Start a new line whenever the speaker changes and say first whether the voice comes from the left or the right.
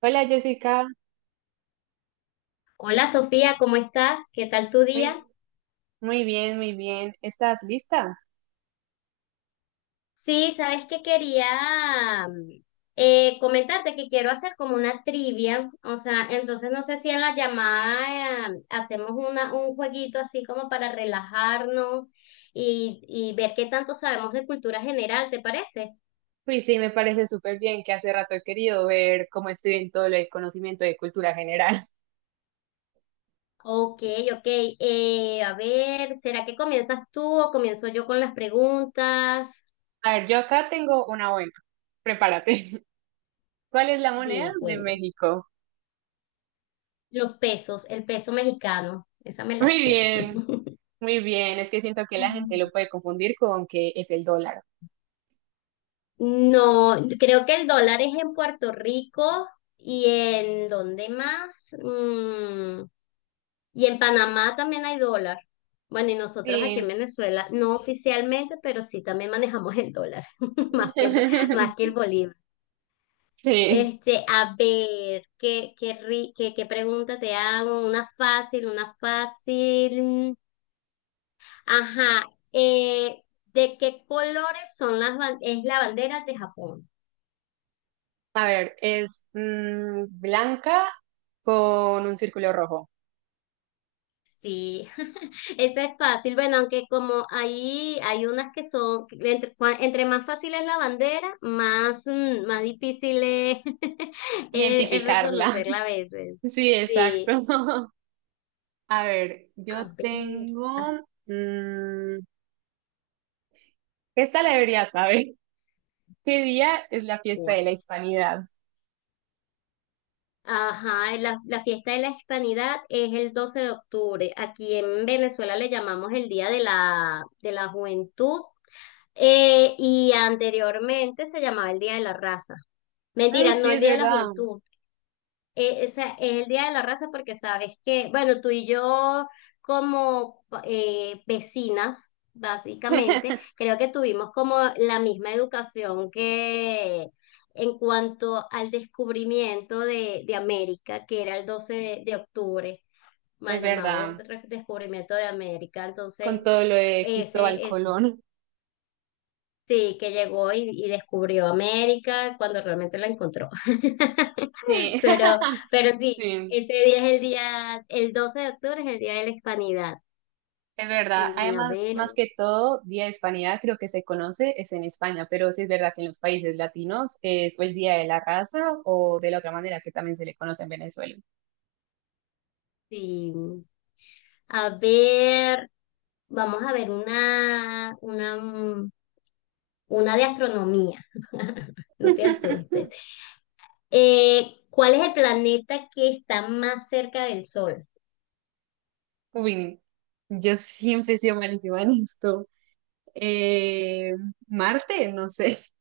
right: Hola Jessica,
left: Hola Sofía, ¿cómo estás? ¿Qué tal tu día?
right: muy, muy bien, muy bien. ¿Estás lista?
left: Sí, sabes que quería mm, comentarte que quiero hacer como una trivia, o sea, entonces no sé si en la llamada hacemos un jueguito así como para relajarnos y ver qué tanto sabemos de cultura general, ¿te parece?
right: Pues sí, me parece súper bien que hace rato he querido ver cómo estoy en todo el conocimiento de cultura general.
left: Ok, ok. A ver, ¿será que comienzas tú o comienzo yo con las preguntas?
right: A ver, yo acá tengo una buena. Prepárate. ¿Cuál es la moneda
left: Dime,
right: de
left: cuéntame.
right: México?
left: Los pesos, el peso mexicano, esa me la
right: Muy
left: sé.
right: bien, muy bien. Es que siento que la gente lo puede confundir con que es el dólar.
left: No, creo que el dólar es en Puerto Rico y en ¿dónde más? Y en Panamá también hay dólar. Bueno, y nosotros aquí en
right: Sí.
left: Venezuela, no oficialmente, pero sí también manejamos el dólar, más que el, bo- más que el bolívar.
right: Sí.
left: Este, a ver, ¿qué pregunta te hago? Una fácil, una fácil. Ajá, eh, ¿de qué colores son es la bandera de Japón?
right: A ver, es blanca con un círculo rojo.
left: Sí, esa es fácil. Bueno, aunque como ahí hay unas que son, entre más fácil es la bandera, más, más difícil es, es
right: Identificarla.
left: reconocerla a veces.
right: Sí,
left: Sí,
right: exacto. A ver, yo
left: a ver,
right: tengo... mm, esta la debería saber. ¿Qué día es la fiesta
left: Pascua.
right: de la Hispanidad?
left: Ajá, la fiesta de la hispanidad es el 12 de octubre. Aquí en Venezuela le llamamos el Día de la Juventud, y anteriormente se llamaba el Día de la Raza.
right: Mm,
left: Mentira,
right: sí,
left: no el
right: es
left: Día de la
right: verdad.
left: Juventud. O sea, es el Día de la Raza porque sabes que, bueno, tú y yo como vecinas, básicamente, creo que tuvimos como la misma educación que en cuanto al descubrimiento de América, que era el 12 de octubre,
right: Es
left: mal llamado
right: verdad.
left: descubrimiento de América.
right: Con
left: Entonces,
right: todo lo de Cristóbal
left: ese es,
right: Colón.
left: sí, que llegó y descubrió América cuando realmente la encontró.
right: Sí,
left: Pero, pero sí,
right: sí,
left: ese día es el día, el 12 de octubre es el día de la hispanidad.
right: es verdad. Además,
left: A
right: más
left: ver,
right: que todo, Día de Hispanidad creo que se conoce es en España, pero sí es verdad que en los países latinos es o el Día de la Raza o de la otra manera que también se le conoce en Venezuela.
left: sí. A ver, vamos a ver una, una de astronomía. No te asustes. ¿Cuál es el planeta que está más cerca del Sol?
right: Uy, yo siempre he sido malísima en esto. Eh, Marte, no sé.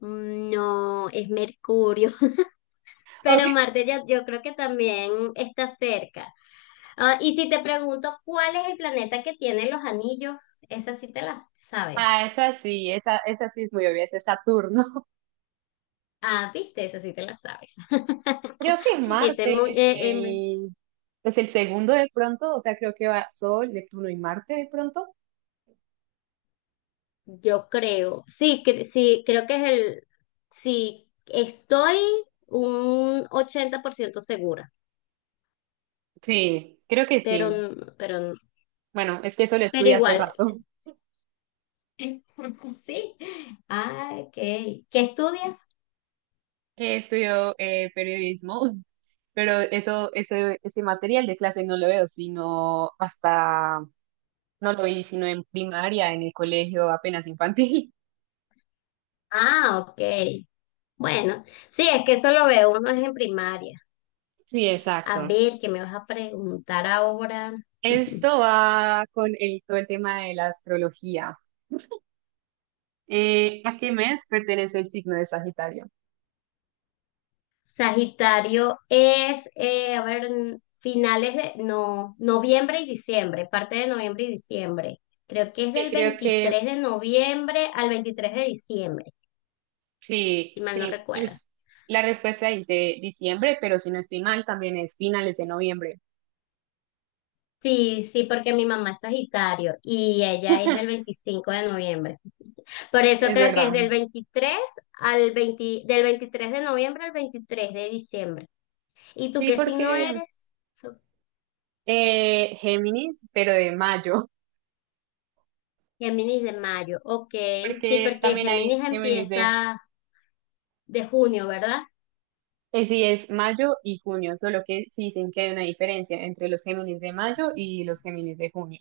left: Mm, no, es Mercurio.
right: Ok.
left: Pero Marte ya, yo creo que también está cerca. Ah, y si te pregunto cuál es el planeta que tiene los anillos, esa sí te la sabes.
right: Ah, esa sí, esa sí es muy obvia, esa es Saturno.
left: Ah, viste, esa sí te la sabes.
right: Creo que
left: Ese es muy,
right: Marte es el segundo de pronto, o sea, creo que va Sol, Neptuno y Marte de pronto.
left: yo creo, sí, sí, creo que sí, estoy un 80% segura,
right: Sí, creo que sí.
left: pero, n- pero, n-
right: Bueno, es que eso lo
left: pero
right: estudié hace
left: igual,
right: rato.
left: sí. Ah, ok. ¿Qué estudias?
right: Estudio periodismo, pero eso, ese material de clase no lo veo, no lo vi, sino en primaria, en el colegio apenas infantil.
left: Ah, ok. Bueno, sí, es que eso lo ve uno es en primaria.
right: Sí,
left: A
right: exacto.
left: ver, ¿qué me vas a preguntar ahora?
right: Esto va con el, todo el tema de la astrología. ¿A qué mes pertenece el signo de Sagitario?
left: Sagitario es, a ver, finales de, no, noviembre y diciembre, parte de noviembre y diciembre. Creo que es
right: Sí,
left: del
right: creo que
left: 23 de noviembre al 23 de diciembre, si mal no
right: sí.
left: recuerdo.
right: La respuesta dice diciembre, pero si no estoy mal, también es finales de noviembre.
left: Sí, sí, porque mi mamá es Sagitario y ella es del 25 de noviembre. Por eso
right: Es
left: creo que es
right: verdad.
left: del 23 al 20 del 23 de noviembre al 23 de diciembre. ¿Y tú
right: Sí,
left: qué signo
right: porque
left: eres? So-
right: Géminis, pero de mayo,
left: Géminis de mayo, ok. Sí,
right: porque
left: porque
right: también hay
left: Géminis
right: Géminis de...
left: empieza de junio, ¿verdad?
right: sí, es mayo y junio, solo que sí dicen que hay una diferencia entre los Géminis de mayo y los Géminis de junio.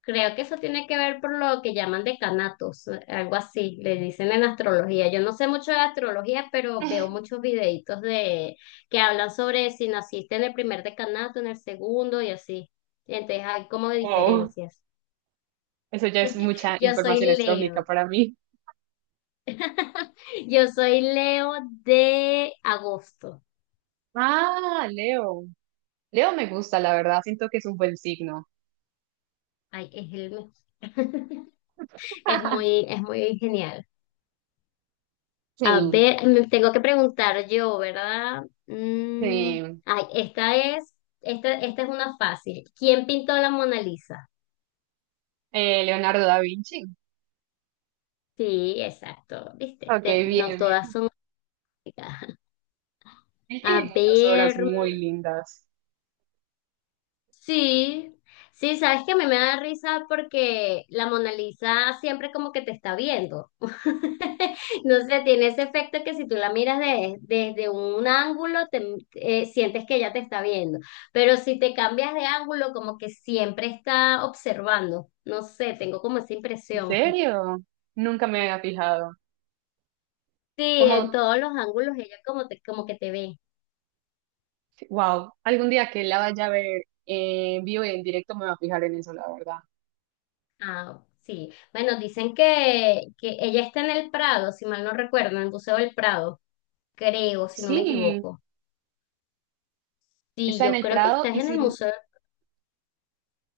left: Creo que eso tiene que ver por lo que llaman decanatos, algo así, le dicen en astrología. Yo no sé mucho de astrología, pero veo muchos videitos de que hablan sobre si naciste en el primer decanato, en el segundo y así. Entonces hay como
right: Wow.
left: diferencias.
right: Eso ya es mucha
left: Yo soy
right: información astrológica
left: Leo.
right: para mí.
left: Yo soy Leo de agosto.
right: Ah, Leo. Leo me gusta, la verdad. Siento que es un buen signo.
left: Ay, es el mejor. Es muy genial. A
right: Sí,
left: ver, me tengo que preguntar yo, ¿verdad? Mm,
right: sí.
left: ay, esta es una fácil. ¿Quién pintó la Mona Lisa?
right: Leonardo da Vinci.
left: Sí, exacto, ¿viste?
right: Ok,
left: No
right: bien,
left: todas
right: bien.
left: son.
right: Él
left: A
right: tiene muchas obras
left: ver.
right: muy lindas.
left: Sí, sí, sabes que a mí me da risa porque la Mona Lisa siempre como que te está viendo. No sé, tiene ese efecto que si tú la miras desde un ángulo, te, sientes que ella te está viendo. Pero si te cambias de ángulo, como que siempre está observando. No sé, tengo como esa
right: ¿En
left: impresión.
right: serio? Nunca me había fijado.
left: Sí,
right: Como,
left: en todos los ángulos ella como, te, como que te ve.
right: wow, algún día que la vaya a ver en vivo y en directo me voy a fijar en eso, la verdad.
left: Ah, sí. Bueno, dicen que ella está en el Prado, si mal no recuerdo, en el Museo del Prado. Creo, si no me
right: Sí,
left: equivoco. Sí,
right: está en
left: yo
right: el
left: creo que
right: Prado
left: estás
right: y
left: en el museo,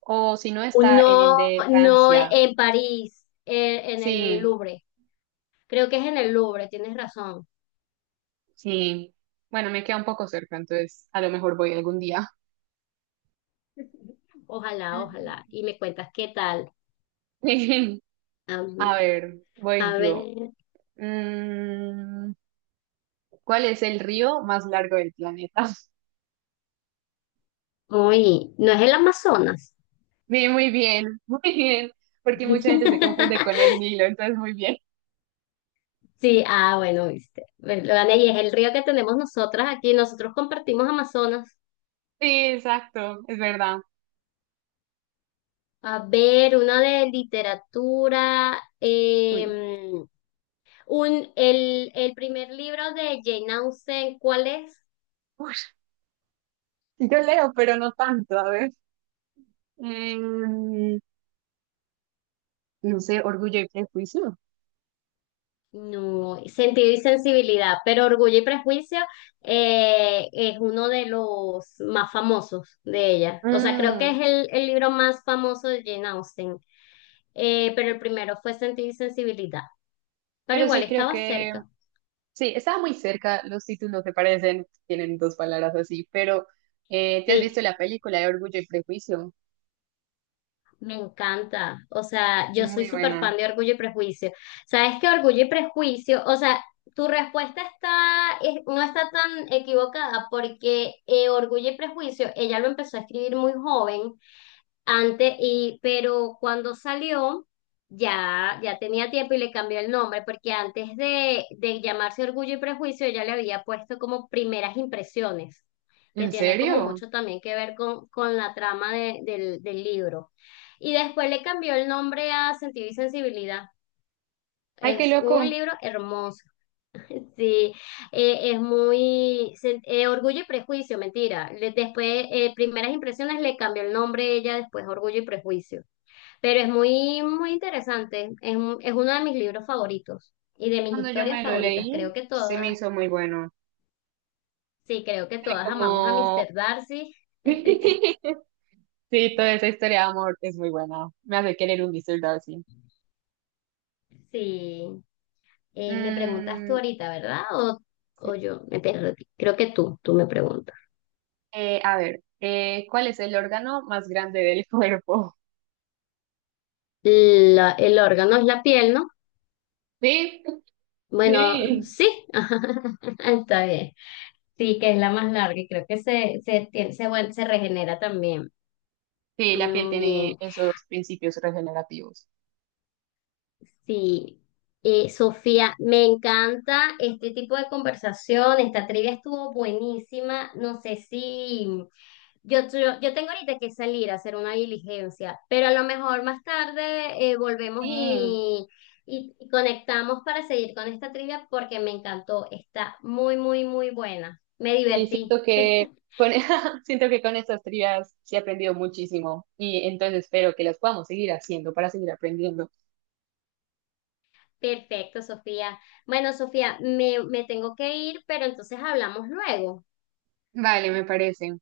right: o si no está en el
left: no,
right: de
left: no
right: Francia.
left: en París, en el
right: Sí.
left: Louvre. Creo que es en el Louvre, tienes razón.
right: Sí, bueno, me queda un poco cerca, entonces a lo mejor voy algún día.
left: Ojalá,
right: Mm.
left: ojalá. Y me cuentas qué tal. Am,
right: A ver, voy
left: a
right: yo.
left: ver,
right: Mm, ¿Cuál es el río más largo del planeta?
left: uy, ¿no es el Amazonas?
right: Bien, muy bien, muy bien, porque mucha gente se confunde con el Nilo, entonces muy bien.
left: Sí, ah, bueno, viste. Bueno, lo gané y es el río que tenemos nosotras aquí. Nosotros compartimos Amazonas.
right: Sí, exacto, es verdad.
left: A ver, una de literatura.
right: Uy.
left: El primer libro de Jane Austen, ¿cuál es?
right: Uy, yo leo, pero no tanto, a ver. em, no sé, orgullo y prejuicio.
left: No, Sentido y Sensibilidad, pero Orgullo y Prejuicio es uno de los más famosos de ella. O sea, creo que es
right: Mm,
left: el libro más famoso de Jane Austen. Pero el primero fue Sentido y Sensibilidad, pero
right: pero
left: igual
right: sí creo
left: estaba
right: que
left: cerca.
right: sí, estaba muy cerca, los títulos se parecen, tienen dos palabras así, pero ¿te has
left: Sí,
right: visto la película de Orgullo y Prejuicio?
left: me encanta. O sea, yo soy
right: Muy
left: súper
right: buena.
left: fan de Orgullo y Prejuicio. ¿Sabes qué? Orgullo y Prejuicio, o sea, tu respuesta está, es- no está tan equivocada porque Orgullo y Prejuicio, ella lo empezó a escribir muy joven antes, y, pero cuando salió, ya, ya tenía tiempo y le cambió el nombre, porque antes de llamarse Orgullo y Prejuicio, ella le había puesto como Primeras Impresiones, que
right: ¿En
left: tiene como
right: serio?
left: mucho también que ver con la trama del libro. Y después le cambió el nombre a Sentido y Sensibilidad.
right: Ay, qué
left: Es un
right: loco.
left: libro hermoso. Sí, Orgullo y Prejuicio, mentira. Después, Primeras Impresiones le cambió el nombre ella, después Orgullo y Prejuicio. Pero es muy, muy interesante. Es uno de mis libros favoritos y de mis
right: Cuando yo
left: historias
right: me lo
left: favoritas.
right: leí,
left: Creo que
right: se me
left: todas,
right: hizo muy bueno.
left: sí, creo que
right: Tiene
left: todas amamos a
right: como...
left: Mr. Darcy.
right: Sí, toda esa historia de amor es muy buena. Me hace querer un Mr. Darcy.
left: Sí, me preguntas tú
right: Mm,
left: ahorita, ¿verdad?
right: sí.
left: O yo me perdí. Creo que tú me preguntas.
right: A ver, ¿cuál es el órgano más grande del cuerpo?
left: El órgano es la piel, ¿no?
right: Sí,
left: Bueno,
right: sí.
left: sí, está bien. Sí, que es la más larga y creo que se, tiene- se, vuel- se regenera también.
right: Sí, la piel
left: Mm,
right: tiene
left: bien.
right: esos principios regenerativos.
left: Sí, Sofía, me encanta este tipo de conversación. Esta trivia estuvo buenísima. No sé si yo tengo ahorita que salir a hacer una diligencia, pero a lo mejor más tarde volvemos
right: Sí,
left: y conectamos para seguir con esta trivia porque me encantó. Está muy, muy, muy buena. Me
right: sí,
left: divertí.
right: siento que con, siento que con estas trivias sí he aprendido muchísimo y entonces espero que las podamos seguir haciendo para seguir aprendiendo.
left: Perfecto, Sofía. Bueno, Sofía, me tengo que ir, pero entonces hablamos luego.
right: Vale, me parece.